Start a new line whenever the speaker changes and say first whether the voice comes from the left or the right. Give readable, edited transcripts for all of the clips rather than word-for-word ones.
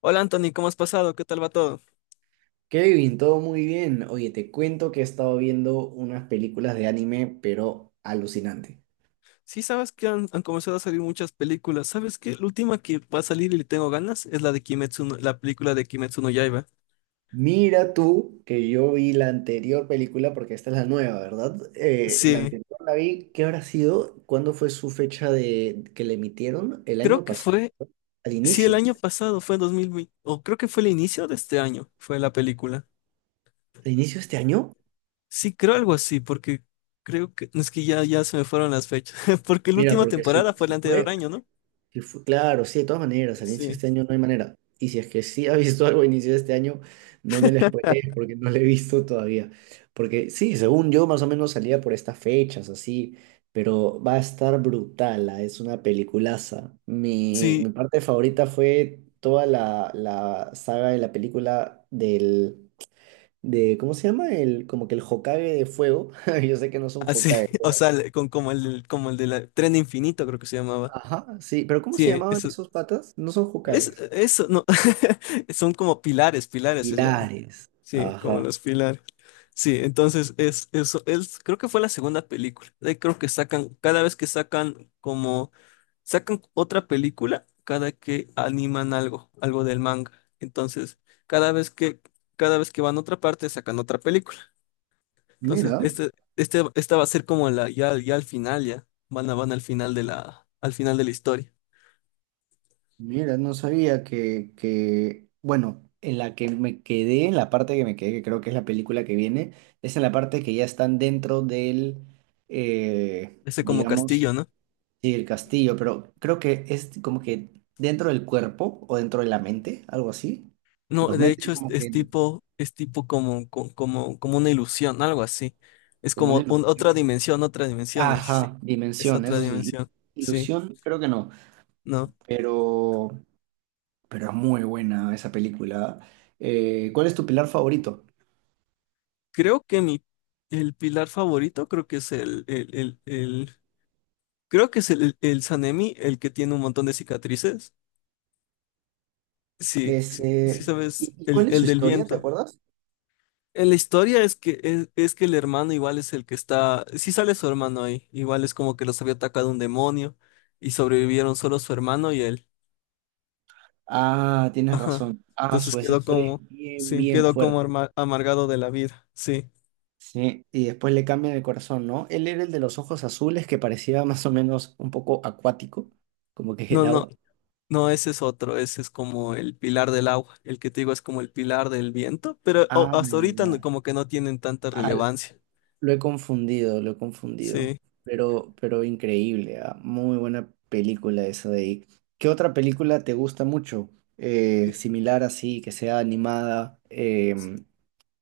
left: Hola Anthony, ¿cómo has pasado? ¿Qué tal va todo?
right: Kevin, todo muy bien. Oye, te cuento que he estado viendo unas películas de anime, pero alucinante.
left: Sí, sabes que han comenzado a salir muchas películas. ¿Sabes qué? La última que va a salir y le tengo ganas es la de Kimetsu, la película de Kimetsu no Yaiba.
right: Mira tú que yo vi la anterior película, porque esta es la nueva, ¿verdad? La
left: Sí,
right: anterior la vi, ¿qué habrá sido? ¿Cuándo fue su fecha de que le emitieron? El año
left: creo que
right: pasado,
left: fue,
right: al
left: sí, el
right: inicio.
left: año pasado, fue en 2020, o creo que fue el inicio de este año, fue la película.
right: ¿Al inicio de este año?
left: Sí, creo algo así, porque creo que, es que ya, ya se me fueron las fechas, porque la
right: Mira,
left: última
right: porque si,
left: temporada fue el
right: si
left: anterior
right: fue
left: año, ¿no?
right: Claro, sí, de todas maneras, al inicio de
left: Sí,
right: este año no hay manera. Y si es que sí ha visto algo a inicio de este año, no me la spoilees porque no lo he visto todavía. Porque sí, según yo, más o menos salía por estas fechas, así, pero va a estar brutal, ah, es una peliculaza. Mi,
left: sí,
right: mi parte favorita fue toda la saga de la película de, ¿cómo se llama? Como que el Hokage de fuego. Yo sé que no son
left: así,
right: Hokage.
left: o sea, como como el de la Tren Infinito, creo que se llamaba.
right: Ajá, sí, pero ¿cómo se
left: Sí,
right: llamaban
left: eso.
right: esos patas? No son Hokages.
left: Eso, no. Son como pilares, pilares se llaman.
right: Pilares.
left: Sí, como
right: Ajá.
left: los pilares. Sí, entonces es eso. Es, creo que fue la segunda película. Creo que sacan, cada vez que sacan otra película, cada que animan algo, algo del manga. Entonces, cada vez que, cada vez que van a otra parte, sacan otra película. Entonces,
right: Mira,
left: esta va a ser como la, ya, ya al final, ya. Van a, van al final de la, al final de la historia.
right: mira, no sabía que, bueno, en la parte que me quedé, que creo que es la película que viene, es en la parte que ya están dentro del,
left: Ese como
right: digamos,
left: castillo, ¿no?
right: sí, el castillo, pero creo que es como que dentro del cuerpo o dentro de la mente, algo así.
left: No,
right: Los
left: de
right: mete
left: hecho
right: como que,
left: es tipo como, como, como una ilusión, algo así. Es
right: como una
left: como
right: ilusión.
left: otra dimensión, es, sí,
right: Ajá,
left: es
right: dimensión,
left: otra
right: eso sí.
left: dimensión, sí,
right: Ilusión, creo que no,
left: no.
right: pero... pero es muy buena esa película. ¿Cuál es tu pilar favorito?
left: Creo que mi, el pilar favorito creo que es creo que es el Sanemi, el que tiene un montón de cicatrices. Sí, sí, sí
right: Ese, ¿y,
left: sabes,
right: y ¿cuál es su
left: el del
right: historia? ¿Te
left: viento.
right: acuerdas?
left: La historia es que es que el hermano igual es el que está, sí sale su hermano ahí, igual es como que los había atacado un demonio y sobrevivieron solo su hermano y él.
right: Ah, tienes
left: Ajá.
right: razón. Ah,
left: Entonces
right: su esa
left: quedó
right: historia es
left: como,
right: bien,
left: sí,
right: bien
left: quedó como
right: fuerte.
left: amargado de la vida, sí.
right: Sí, y después le cambian el corazón, ¿no? Él era el de los ojos azules que parecía más o menos un poco acuático, como que el
left: No, no,
right: agua.
left: no, ese es otro, ese es como el pilar del agua, el que te digo es como el pilar del viento, pero oh,
right: Ah,
left: hasta ahorita
right: ya.
left: como que no tienen tanta
right: Ah,
left: relevancia,
right: lo he confundido, lo he confundido.
left: sí.
right: Pero, increíble, ah, muy buena película esa de ahí. ¿Qué otra película te gusta mucho? Similar así, que sea animada.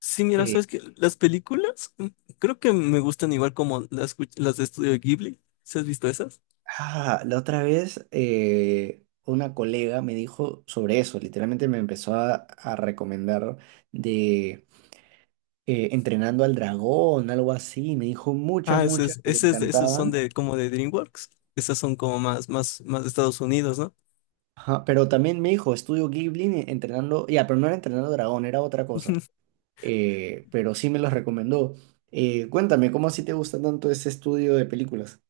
left: Sí, mira,
right: eh,
left: sabes que las películas mm, creo que me gustan igual como las de Estudio Ghibli. ¿Sí has visto esas?
right: la otra vez una colega me dijo sobre eso. Literalmente me empezó a recomendar de Entrenando al Dragón, algo así. Me dijo muchas,
left: Ah,
right: muchas que le
left: ese es esos son
right: encantaban.
left: de como de DreamWorks. Esas son como más, más, más de Estados Unidos, ¿no?
right: Ajá, pero también me dijo, estudio Ghibli entrenando, ya, pero no era entrenando dragón, era otra cosa, pero sí me los recomendó. Cuéntame, ¿cómo así te gusta tanto ese estudio de películas?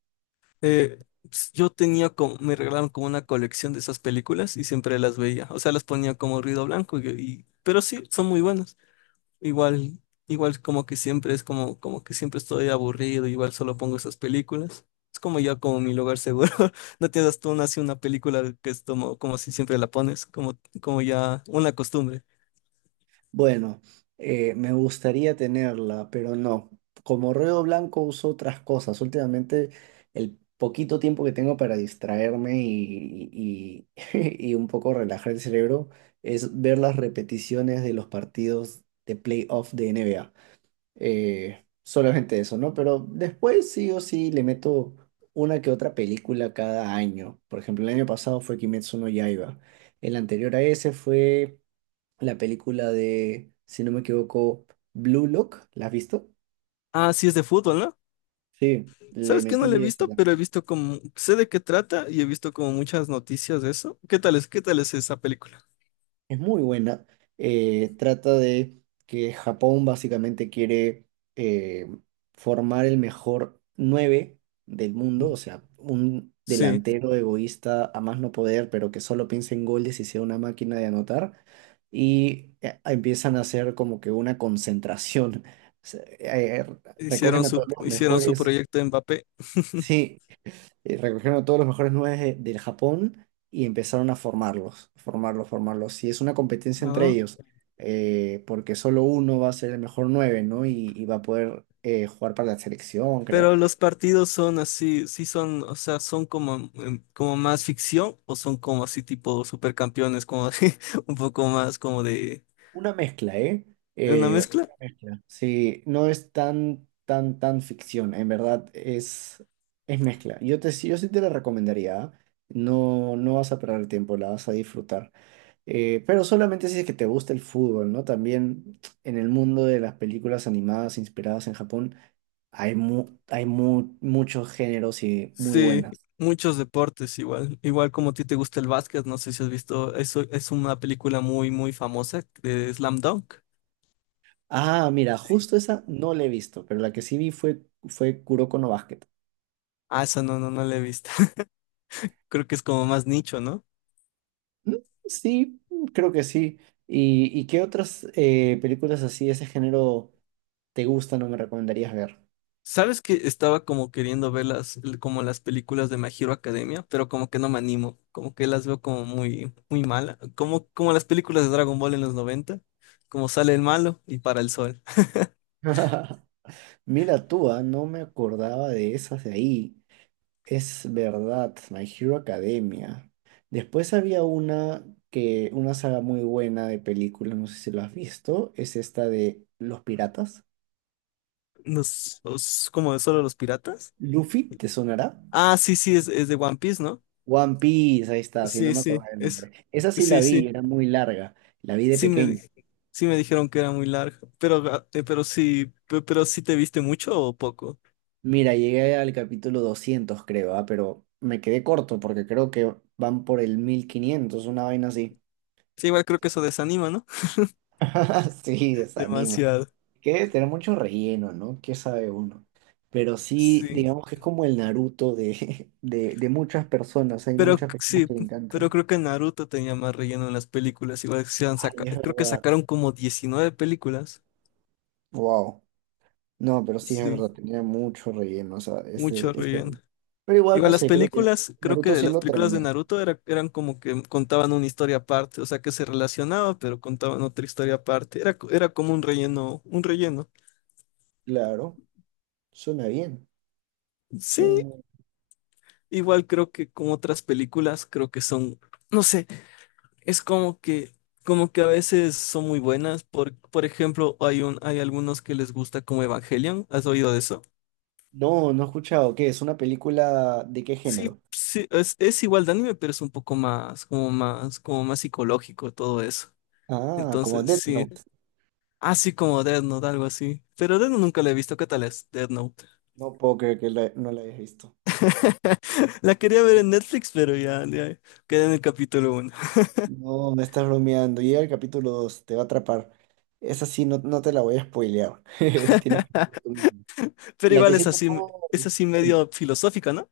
left: Eh, pues, yo tenía como, me regalaron como una colección de esas películas y siempre las veía. O sea, las ponía como ruido blanco pero sí, son muy buenas. Igual, igual como que siempre es como, como que siempre estoy aburrido, igual solo pongo esas películas. Es como ya como mi lugar seguro. No tienes tú una, así una película que es como, como si siempre la pones, como, como ya una costumbre.
right: Bueno, me gustaría tenerla, pero no. Como ruedo blanco uso otras cosas. Últimamente, el poquito tiempo que tengo para distraerme y un poco relajar el cerebro es ver las repeticiones de los partidos de playoff de NBA. Solamente eso, ¿no? Pero después sí o sí le meto una que otra película cada año. Por ejemplo, el año pasado fue Kimetsu no Yaiba. El anterior a ese fue la película de, si no me equivoco, Blue Lock. ¿La has visto?
left: Ah, sí es de fútbol, ¿no?
right: Sí, le
left: ¿Sabes que no la he
right: metí esa
left: visto? Pero he
right: también.
left: visto como, sé de qué trata y he visto como muchas noticias de eso. Qué tal es esa película?
right: Es muy buena. Trata de que Japón básicamente quiere eh, formar el mejor 9 del mundo, o sea, un
left: Sí,
right: delantero egoísta a más no poder, pero que solo piense en goles y sea una máquina de anotar. Y empiezan a hacer como que una concentración. Se- eh, recogen a todos los
left: hicieron su
right: mejores.
left: proyecto en Mbappé.
right: Sí, recogieron a todos los mejores nueve del Japón y empezaron a formarlos, formarlos, formarlos. Y es una competencia entre
left: Ah.
right: ellos, porque solo uno va a ser el mejor nueve, ¿no? Y va a poder jugar para la selección, creo.
left: Pero los partidos son así, sí son, o sea, son como, em, como más ficción o son como así tipo supercampeones, un poco más como de
right: Una mezcla, ¿eh?
left: una
right: Eh,
left: mezcla.
right: una mezcla. Sí, no es tan, tan, tan ficción, en verdad es, mezcla. Yo sí te la recomendaría, ¿ah? No, no vas a perder el tiempo, la vas a disfrutar. Pero solamente si es que te gusta el fútbol, ¿no? También en el mundo de las películas animadas inspiradas en Japón hay, muchos géneros y muy
left: Sí,
right: buenas.
left: muchos deportes igual, igual como a ti te gusta el básquet, no sé si has visto, eso es una película muy, muy famosa de Slam Dunk.
right: Ah, mira, justo esa no la he visto, pero la que sí vi fue, fue Kuroko no Basket.
left: Ah, esa no, no, no la he visto. Creo que es como más nicho, ¿no?
right: Mm, sí, creo que sí. ¿Y qué otras películas así de ese género te gustan o me recomendarías ver?
left: Sabes que estaba como queriendo ver las, como las películas de My Hero Academia, pero como que no me animo, como que las veo como muy, muy mala, como, como las películas de Dragon Ball en los 90, como sale el malo y para el sol.
right: Mira tú, ah, no me acordaba de esas de ahí. Es verdad, My Hero Academia. Después había una saga muy buena de películas, no sé si lo has visto, es esta de Los Piratas.
left: Los, como de solo los piratas.
right: Luffy, ¿te sonará?
left: Ah, sí, sí, es de One Piece, ¿no?
right: One Piece, ahí está, si no
left: Sí,
right: me
left: sí,
right: acordaba el
left: es,
right: nombre. Esa sí la
left: sí,
right: vi,
left: sí,
right: era muy larga, la vi de
left: sí me, di-
right: pequeña.
left: sí me dijeron que era muy larga, pero, pero sí, pero sí te viste mucho o poco.
right: Mira, llegué al capítulo 200 creo, ah, pero me quedé corto porque creo que van por el 1.500 una vaina así.
left: Sí, igual creo que eso desanima, ¿no?
right: Sí, desanima.
left: Demasiado.
right: Que debe tener mucho relleno, ¿no? ¿Qué sabe uno? Pero sí,
left: Sí.
right: digamos que es como el Naruto de muchas personas. Hay
left: Pero
right: muchas personas
left: sí,
right: que le
left: pero
right: encantan.
left: creo que Naruto tenía más relleno en las películas. Igual que
right: Ay, es
left: creo que
right: verdad.
left: sacaron como 19 películas.
right: Wow. No, pero sí es
left: Sí,
right: verdad, tenía mucho relleno, o sea,
left: mucho
right: ese.
left: relleno.
right: Pero igual, no
left: Igual las
right: sé, creo que
left: películas, creo que
right: Naruto
left: de
right: sí
left: las
right: lo
left: películas de
right: terminé.
left: Naruto eran como que contaban una historia aparte, o sea que se relacionaba, pero contaban otra historia aparte. Era como un relleno, un relleno.
right: Claro, suena bien.
left: Sí,
right: suena muy-
left: igual creo que como otras películas, creo que son, no sé, es como que a veces son muy buenas. Por ejemplo, hay hay algunos que les gusta como Evangelion. ¿Has oído de eso?
right: No, no he escuchado. ¿Qué? ¿Es una película de qué
left: Sí,
right: género?
left: sí, es igual de anime, pero es un poco más, como más, como más psicológico todo eso.
right: Ah, como
left: Entonces,
right: Death
left: sí.
right: Note.
left: Así como Death Note, algo así. Pero Death Note nunca la he visto. ¿Qué tal es Death Note?
right: No puedo creer que no la hayas visto.
left: La quería ver en Netflix, pero ya, ya quedé en el capítulo uno.
right: No, me estás bromeando. Llega el capítulo 2 te va a atrapar. Esa sí, no, no te la voy a spoilear. Tienes que verla tú mismo.
left: Pero
right: La
left: igual
right: que sí te puedo.
left: es así medio filosófica, ¿no?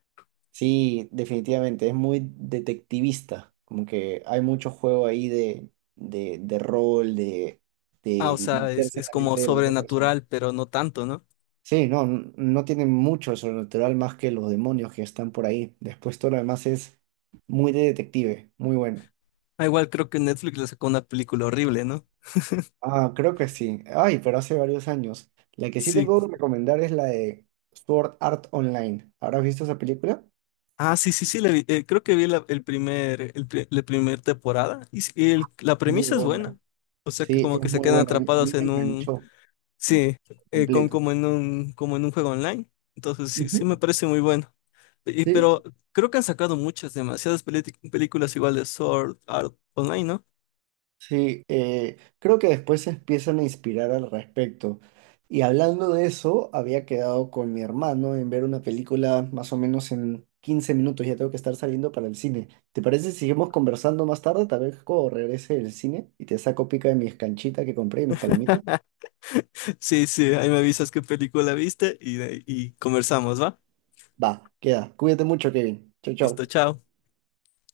right: Sí, definitivamente. Es muy detectivista. Como que hay mucho juego ahí de rol, de,
left: Ah, o
right: de
left: sea,
right: meterse en
left: es
right: la
left: como
right: mente de la otra persona.
left: sobrenatural, pero no tanto, ¿no?
right: Sí, no, no tiene mucho de sobrenatural más que los demonios que están por ahí. Después todo lo demás es muy de detective, muy bueno.
left: Ah, igual creo que Netflix le sacó una película horrible, ¿no?
right: Ah, creo que sí. Ay, pero hace varios años. La que sí te
left: Sí.
right: puedo recomendar es la de Sword Art Online. ¿Habrás visto esa película?
left: Ah, sí, sí, sí, la vi. Creo que vi la, el primer, el, pri- la primer temporada y, sí, y la
right: Muy
left: premisa es
right: buena.
left: buena. O sea que
right: Sí,
left: como
right: es
left: que se
right: muy
left: quedan
right: buena. A mí,
left: atrapados
right: me
left: en un,
right: enganchó
left: sí, con,
right: completo.
left: como en un juego online. Entonces sí, sí me
right: Ujú.
left: parece muy bueno. Y,
right: Sí,
left: pero creo que han sacado muchas, películas igual de Sword Art Online, ¿no?
right: sí, creo que después se empiezan a inspirar al respecto. Y hablando de eso, había quedado con mi hermano en ver una película más o menos en 15 minutos. Ya tengo que estar saliendo para el cine. ¿Te parece si seguimos conversando más tarde? Tal vez cuando regrese del cine y te saco pica de mis canchitas que compré y mis palomitas.
left: Sí, sí, ahí me avisas qué película viste y conversamos, ¿va?
right: Va, queda. Cuídate mucho, Kevin. Chau, chau.
left: Listo, chao.